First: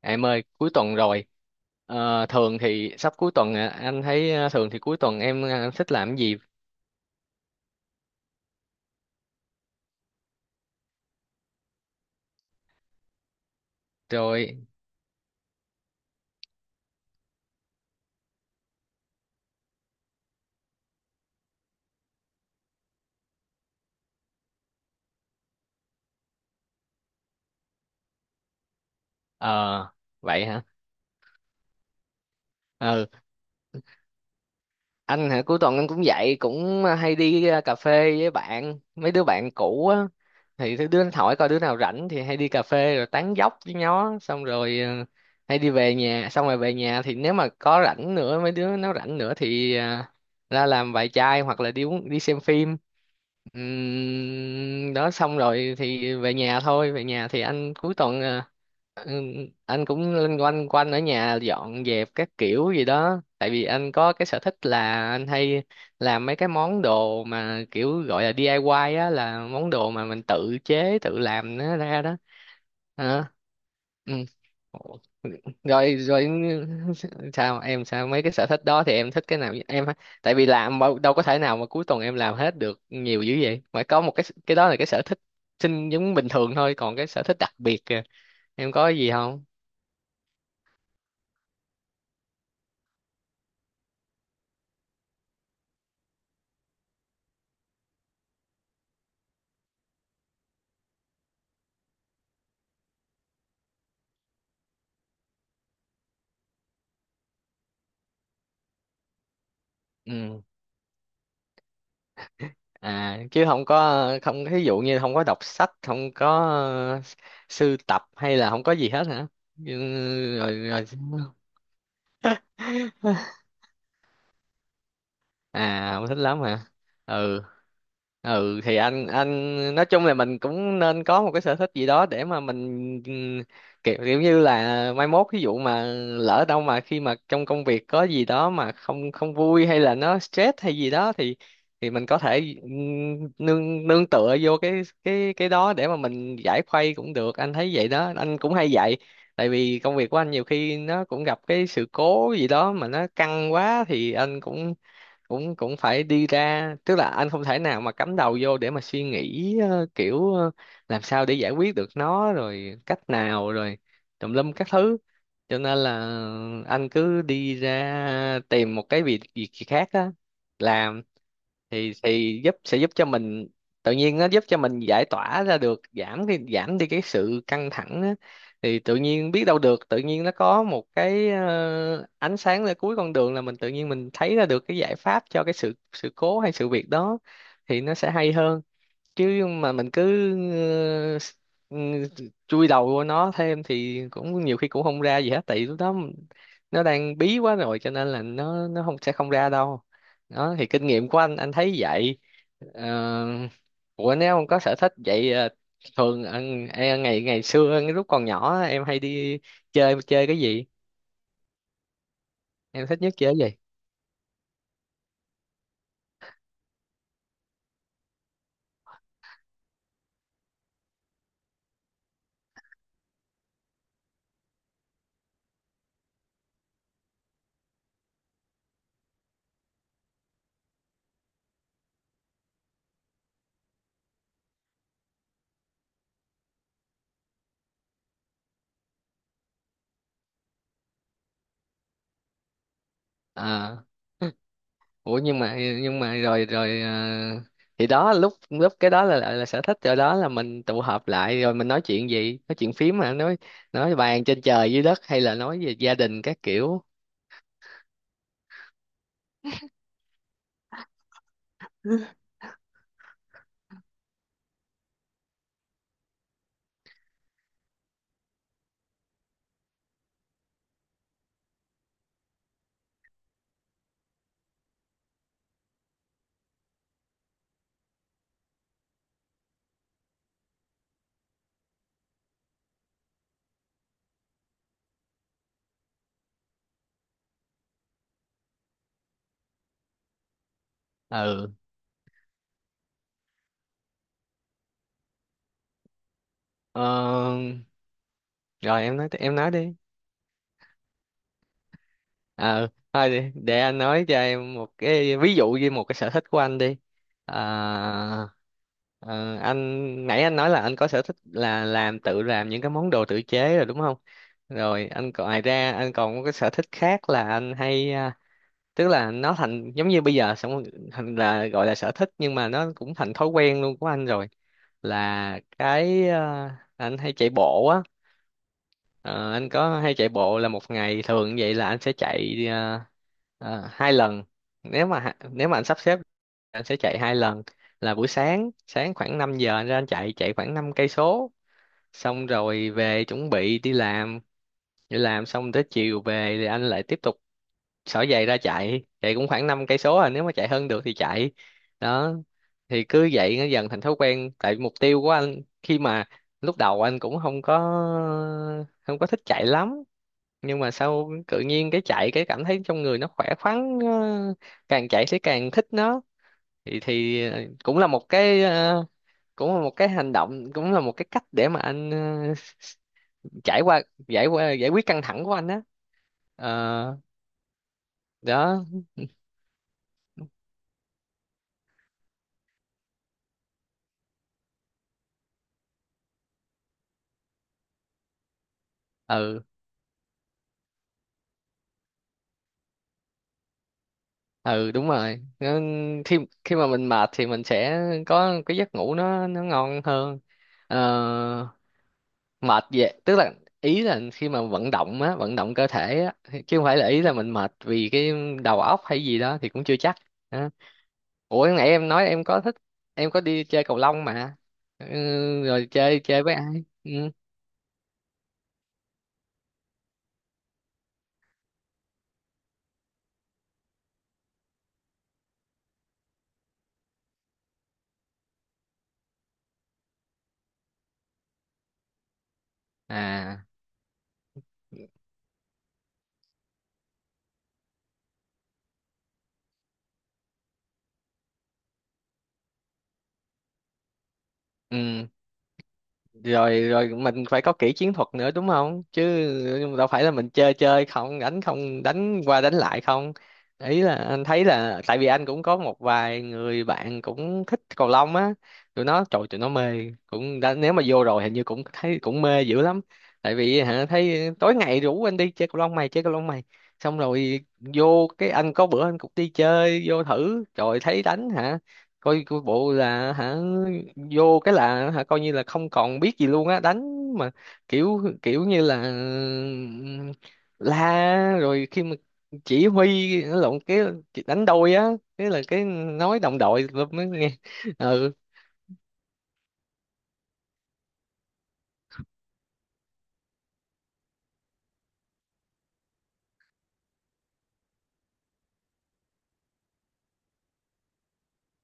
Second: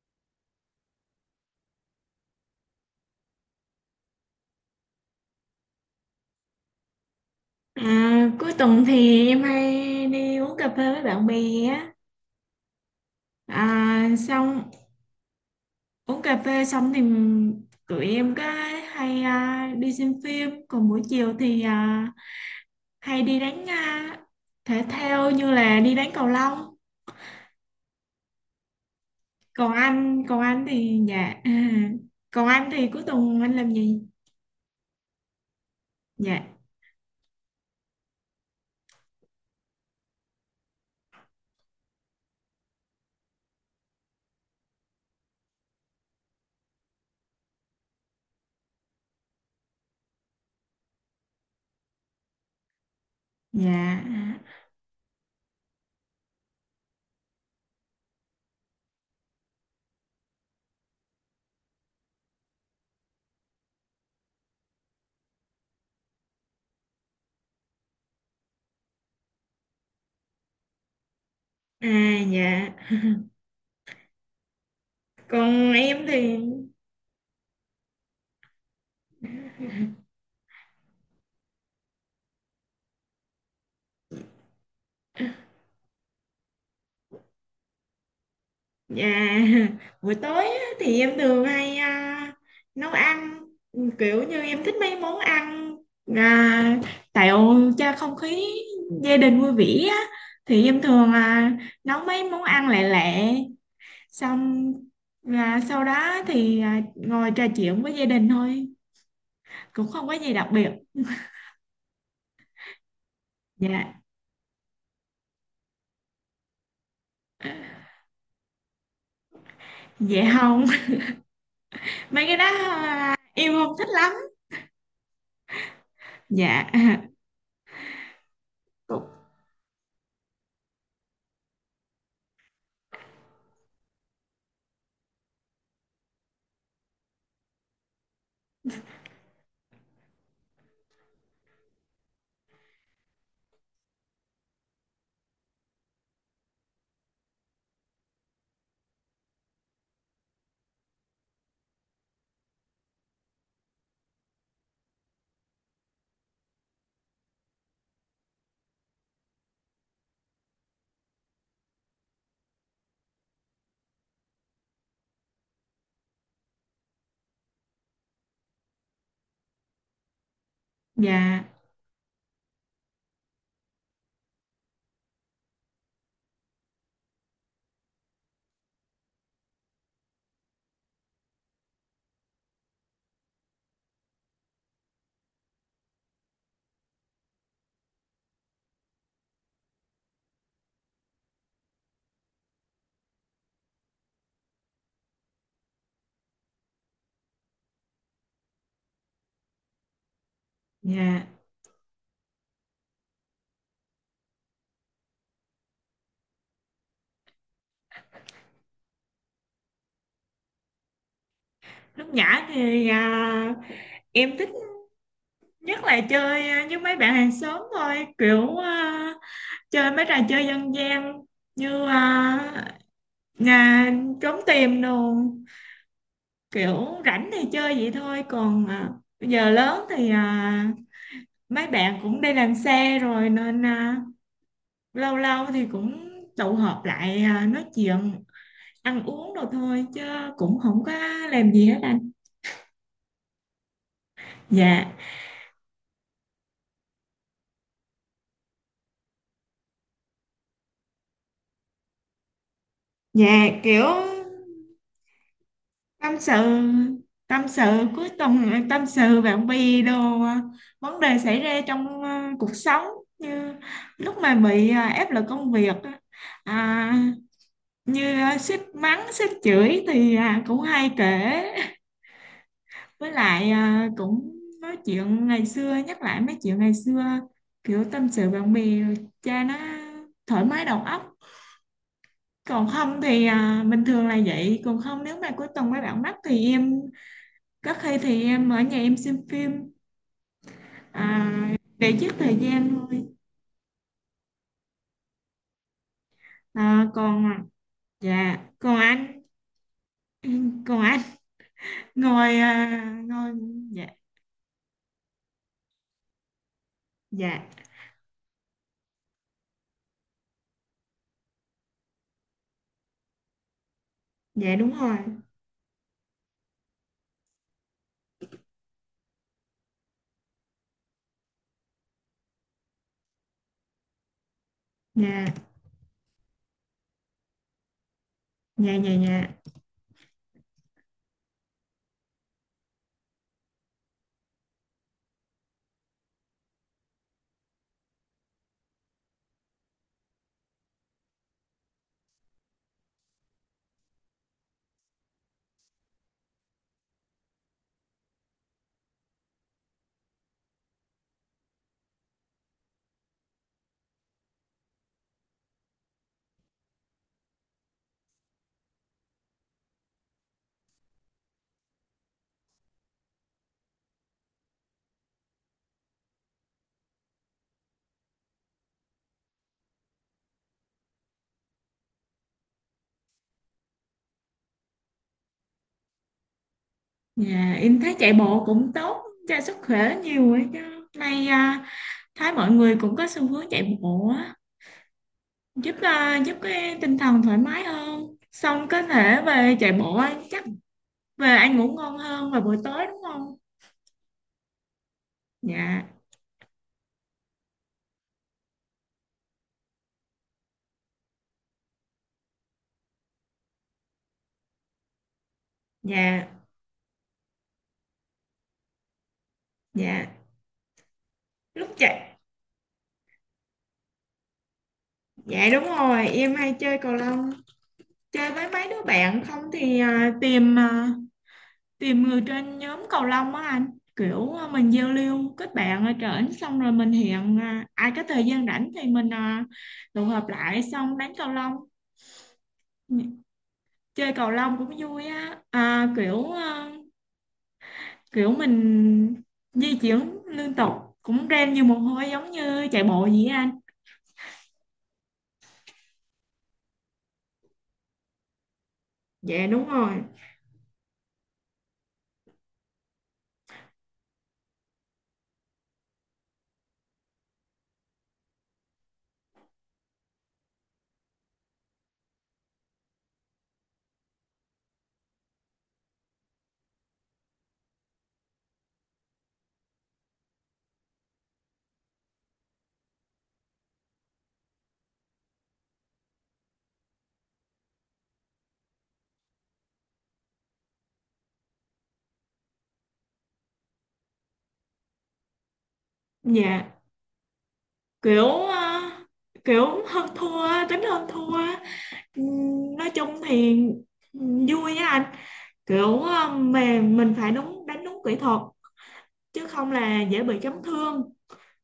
Em ơi, cuối tuần rồi. Thường thì sắp cuối tuần à, anh thấy thường thì cuối tuần em thích làm cái gì? À, cuối tuần thì em hay đi uống cà phê với bạn bè á xong Rồi. uống cà phê xong thì tụi em có hay đi xem phim, còn buổi chiều thì hay đi đánh thể thao như là đi đánh cầu lông. còn ờ anh còn Vậy hả? anh thì dạ còn anh thì cuối Ừ, tuần anh làm gì? anh hả cuối tuần anh cũng vậy, Dạ, cũng hay đi cà phê với bạn, mấy đứa bạn cũ á, thì thứ đứa nó hỏi coi đứa nào rảnh thì hay đi cà phê rồi tán dóc với nó xong rồi, hay đi về nhà. Xong rồi về nhà thì nếu mà có rảnh nữa, mấy đứa nó rảnh nữa, thì ra làm vài chai hoặc là đi uống, đi xem phim. dạ Đó xong rồi thì về nhà thôi. Về nhà thì anh cuối tuần ừm, anh cũng loanh quanh quanh ở nhà dọn dẹp các kiểu gì đó, tại vì anh có cái sở thích là anh hay làm mấy cái món đồ mà kiểu gọi là DIY á, là món đồ mà mình tự chế tự làm nó ra đó. dạ Hả? Ừm. Ủa, còn rồi em rồi. thì. Sao mấy cái sở thích đó thì em thích cái nào em? Tại vì làm mà đâu có thể nào mà cuối tuần em làm hết được nhiều dữ vậy, phải có một cái đó là cái sở thích sinh giống bình thường thôi, còn cái sở thích đặc biệt kìa, em có cái Dạ, gì không? buổi tối á, thì em thường hay nấu ăn, kiểu như em thích mấy món ăn, à, tạo cho không khí gia đình vui vẻ á. Thì em thường nấu mấy món ăn lẹ lẹ, xong là sau đó thì ngồi trò chuyện với gia đình thôi, cũng không có gì Ừ, đặc biệt. à, chứ không Dạ, có, không ví dụ như không có đọc sách, không có ờ, sưu tập, hay là không có gì hết hả? Ừ, dạ rồi không. rồi. Mấy cái đó em không thích lắm. à không thích lắm hả? Dạ, Ừ. Ừ thì anh cũng- anh nói chung là mình cũng nên có một cái sở thích gì đó để mà mình, ừm, kiểu như là mai mốt ví dụ mà lỡ đâu mà khi mà trong công việc có gì đó mà không không vui hay là nó stress hay gì đó thì, mình có thể nương nương tựa vô cái đó để mà mình giải khuây cũng được. Anh thấy vậy đó, anh cũng hay vậy. Tại vì công việc của anh nhiều khi nó cũng gặp cái sự cố gì đó mà nó căng quá thì anh cũng cũng cũng phải đi ra, tức là anh không thể nào mà cắm đầu vô để mà suy nghĩ làm sao để giải quyết được nó rồi, cách nào rồi, tùm lum các thứ. Cho nên là anh cứ đi ra tìm một cái việc việc gì khác á, làm, dạ, thì giúp, sẽ giúp cho mình, tự nhiên nó giúp cho mình giải tỏa ra được, giảm đi cái sự căng thẳng á. Thì tự nhiên biết đâu được, tự nhiên nó có một cái ánh sáng ở cuối con đường, là mình tự nhiên mình thấy ra được cái giải pháp cho cái sự sự cố hay sự việc đó, thì nó sẽ hay hơn. Chứ mà mình cứ ờ, s- ừ, chui đầu vô nó thêm thì cũng nhiều khi cũng không ra gì hết, tại vì lúc đó nó đang bí quá rồi cho nên là nó không, sẽ không ra đâu. Đó thì kinh nghiệm của dạ, anh thấy vậy. Ờ, Ủa, nếu ông có sở thích vậy, thường em ngày ngày xưa lúc còn nhỏ em hay đi chơi chơi cái gì, lúc nhỏ em thì thích nhất chơi cái gì? em thích nhất là chơi với mấy bạn hàng xóm thôi, kiểu chơi mấy trò chơi dân gian như nhà trốn tìm đồ, kiểu rảnh thì chơi vậy thôi. Còn bây giờ lớn thì mấy bạn cũng đi làm xe rồi nên lâu lâu thì cũng tụ họp lại nói chuyện ăn uống đồ thôi, chứ cũng không có làm gì hết anh. À, Dạ, ủa, nhưng mà rồi rồi, thì đó, lúc lúc cái đó là sở thích rồi. Đó là mình tụ họp lại rồi mình nói chuyện, gì nói chuyện phím, mà nói dạ, kiểu nói bàn trên trời dưới đất hay là nói về gia tâm đình sự, các kiểu. tâm sự cuối tuần, tâm sự bạn bè đồ, vấn đề xảy ra trong cuộc sống, như lúc mà bị áp lực công việc á, à, như sếp mắng sếp chửi thì cũng hay kể. Với lại cũng nói chuyện ngày xưa, nhắc lại mấy chuyện ngày xưa, kiểu tâm sự bạn bè cha nó thoải mái đầu óc. Còn không thì bình thường là vậy, còn không nếu mà cuối tuần mấy bạn mắc thì em rất khi thì em ở nhà em xem phim Ừ. Để giết thời gian thôi. ờ, À, còn dạ còn Rồi em nói anh, em nói đi. còn anh ngồi ờ Thôi ngồi. đi, để anh Dạ, nói cho em một cái ví dụ về một cái sở thích của anh đi. à, dạ, ờ, anh nãy anh nói là anh có sở thích là tự làm những cái món đồ tự chế rồi, đúng không? dạ đúng Rồi rồi. anh còn, ngoài ra anh còn có cái sở thích khác là anh hay, tức là nó thành giống như bây giờ. Xong rồi thành, là gọi là sở thích nhưng mà nó cũng thành thói quen luôn của anh rồi, Dạ, là cái, anh hay chạy bộ. dạ, dạ, dạ, Ờ, anh có hay chạy bộ là một ngày thường vậy là anh sẽ chạy hai lần, nếu mà nếu mà anh sắp xếp anh sẽ chạy hai lần. Là buổi sáng sáng khoảng 5 giờ anh ra anh chạy chạy khoảng 5 cây số, xong rồi về chuẩn bị đi làm. Đi làm xong tới chiều về thì anh lại tiếp tục xỏ giày ra chạy chạy cũng khoảng 5 cây số, nếu mà chạy hơn được thì chạy. Đó, thì cứ vậy nó dần thành thói quen, tại mục tiêu của anh khi mà lúc đầu anh cũng không có thích chạy lắm, nhưng mà sau tự nhiên cái chạy cái cảm thấy trong người nó khỏe khoắn càng chạy thì càng thích nó. Thì Cũng là một cái, cũng là một cái hành động, cũng là một cái cách để mà anh trải qua, giải quyết căng thẳng của anh á. Ờ, dạ em thấy chạy bộ đó. cũng tốt cho sức khỏe nhiều ấy chứ, nay thấy mọi người cũng có xu hướng chạy bộ á, giúp giúp cái tinh thần thoải mái hơn, xong có thể Ừ, về chạy bộ á, chắc về ăn ngủ ngon hơn vào buổi tối, đúng không? ừ đúng rồi. Dạ, Khi khi mà mình mệt thì mình sẽ có cái giấc ngủ nó ngon hơn. Ờ, mệt vậy tức là, ý là khi mà vận động cơ thể á, dạ, chứ không phải là, ý là mình mệt vì cái đầu óc hay gì đó thì cũng chưa chắc. dạ Đó. Ủa, nãy lúc em nói chạy. em có thích, em có đi chơi cầu lông mà. Ừ, Dạ đúng rồi chơi rồi, chơi với em ai? hay chơi Ừ. cầu lông, chơi với mấy đứa bạn. Không thì tìm người trên nhóm cầu lông á anh, kiểu mình giao lưu kết bạn ở trển, xong rồi mình hẹn ai có thời gian rảnh thì mình tụ họp lại xong đánh cầu lông. À. Chơi cầu lông cũng vui á, kiểu mình di chuyển liên tục, cũng ren nhiều mồ hôi giống như chạy bộ vậy á anh. Ừ. Rồi rồi, mình phải có kỹ chiến thuật nữa, đúng không? Dạ đúng Chứ đâu rồi. phải là mình chơi chơi không, đánh không, đánh qua đánh lại không. Ý là anh thấy là, tại vì anh cũng có một vài người bạn cũng thích cầu lông á, tụi nó trời tụi nó mê cũng đã, nếu mà vô rồi hình như cũng thấy cũng mê dữ lắm. Tại vì hả, thấy tối ngày rủ anh đi chơi cầu lông mày, chơi cầu lông mày, xong rồi vô cái anh có bữa anh cũng đi chơi vô thử rồi thấy đánh hả, coi coi bộ là hả, vô cái là hả, coi như là không còn biết gì luôn á, đánh mà kiểu kiểu như là la, rồi khi mà chỉ huy lộn cái đánh đôi á, thế là cái nói đồng đội Dạ mới nghe. Ừ. kiểu kiểu hơn thua á, tính hơn thua á. Nói chung thì vui nha anh, kiểu mà mình phải đúng, đánh đúng kỹ thuật chứ không là dễ bị chấn thương.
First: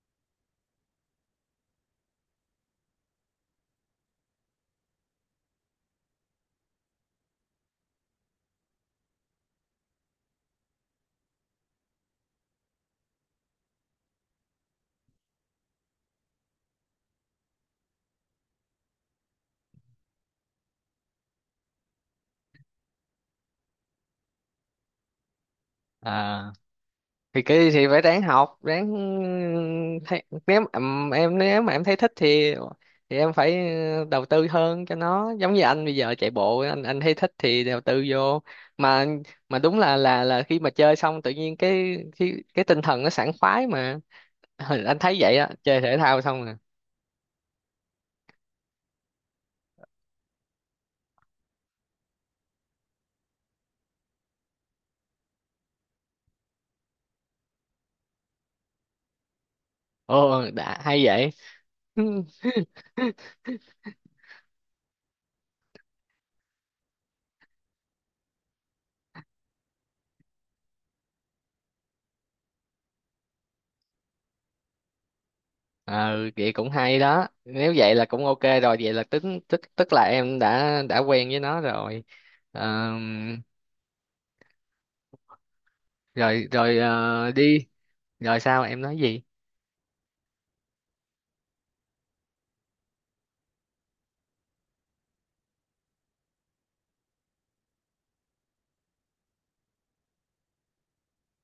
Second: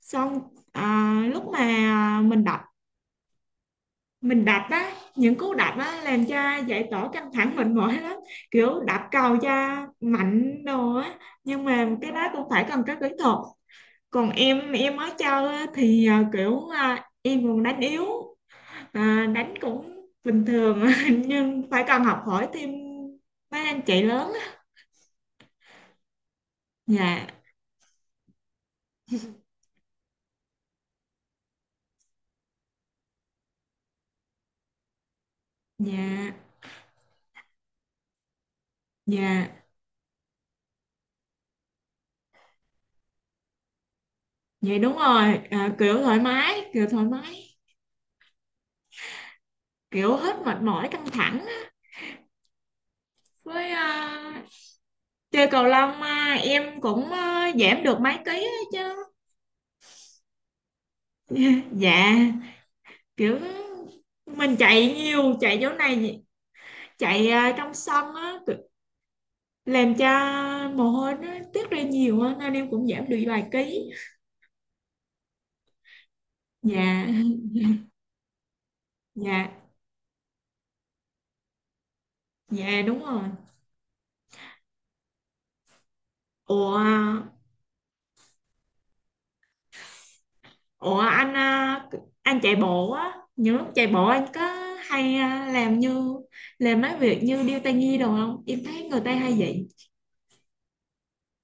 Xong lúc mà mình đập, mình đập á, những cú đập á làm cho giải tỏa căng thẳng mệt mỏi lắm, kiểu đập cầu cho mạnh đồ á, nhưng mà cái đó cũng phải cần có kỹ thuật. Còn em mới chơi á, thì kiểu em còn đánh yếu. À, đánh cũng bình thường nhưng phải cần học hỏi thêm mấy anh chị lớn á. À, Dạ, thì kỳ thì phải ráng học ráng, thấy nếu nếu mà em thấy thích thì, em phải đầu tư hơn cho nó, giống như anh bây giờ chạy dạ, bộ, anh thấy thích thì đầu tư vô. mà dạ, mà đúng là khi mà chơi xong tự nhiên cái, tinh thần nó sảng khoái mà. dạ Ừ, đúng anh thấy vậy rồi, á, chơi thể kiểu thoải thao xong rồi. mái, kiểu thoải mái, kiểu hết mệt mỏi căng thẳng á. Với chơi cầu lông em cũng giảm được mấy ký á chứ. Ồ, đã hay vậy. Dạ, kiểu mình chạy nhiều, chạy chỗ này, chạy trong sân á, làm cho mồ hôi nó tiết ra nhiều á nên em cũng giảm được vài ký. ờ vậy cũng Dạ, hay đó, nếu vậy là cũng ok rồi, vậy là tức dạ. tức tức là em đã quen với nó rồi. Dạ đúng rồi. Ờm, Rồi rồi, Ủa, đi. Rồi sao, em nói gì? ủa, anh anh chạy bộ á, những lúc chạy bộ anh có hay làm mấy việc như điêu tai nhi đồ không? Em thấy người ta hay vậy.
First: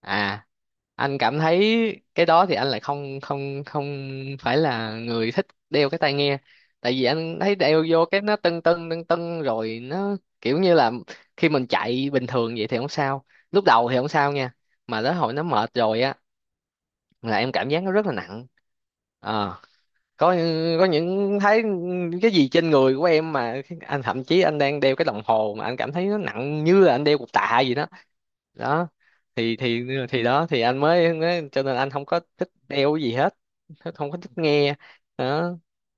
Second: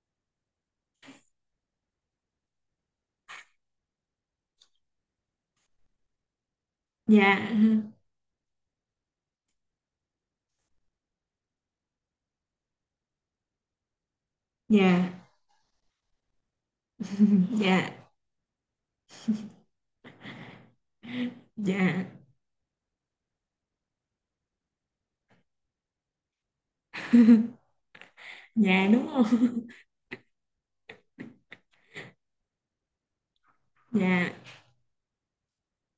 À, anh cảm thấy cái đó thì anh lại không không không phải là người thích đeo cái tai nghe. Tại vì anh Dạ, thấy đeo vô cái nó tưng tưng tưng tưng rồi nó kiểu như là, khi mình chạy bình thường vậy thì không sao, lúc đầu thì không sao nha, mà dạ, tới hồi nó mệt rồi á là em cảm dạ, giác nó rất là nặng. ờ có có những thấy dạ, cái gì trên người của em, mà anh thậm chí anh đang đeo cái đồng hồ mà anh cảm thấy nó nặng như là anh đeo cục tạ gì đó. dạ Đó đúng rồi. thì thì thì đó thì anh mới cho nên anh không có thích đeo cái gì hết, không có Dạ, thích nghe. Đó,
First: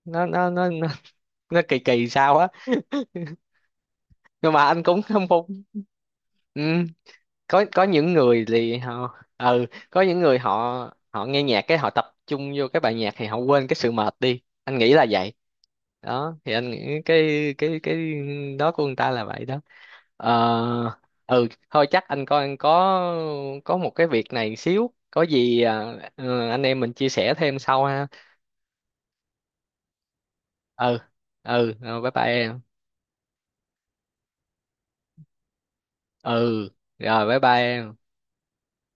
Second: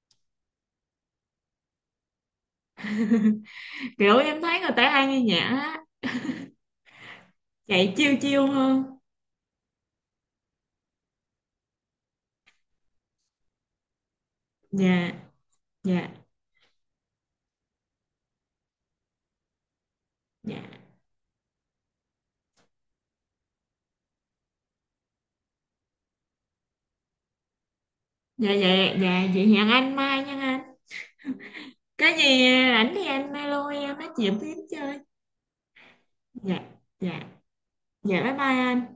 nó nó nó nó, nó kỳ kỳ sao á, kiểu em nhưng thấy mà người anh ta cũng hay nghe không phục. nhạc á, Ừ. có chạy những chiêu người chiêu thì hơn. họ, có những người họ họ nghe nhạc cái họ tập trung vô cái bài nhạc thì họ quên cái sự mệt đi, anh nghĩ là Dạ, vậy. dạ, Đó thì anh nghĩ cái đó của người ta là vậy đó. dạ, Ờ, ừ thôi chắc anh coi anh có một cái việc này xíu, có gì ừ, anh em mình chia sẻ thêm sau ha. dạ, dạ, dạ, vậy hẹn anh mai nha anh. Ừ. Ừ rồi, bye Cái bye gì em. ảnh thì anh alo em nói chuyện tiếp chơi. Dạ, Ừ dạ, rồi, bye bye em. dạ bye bye anh.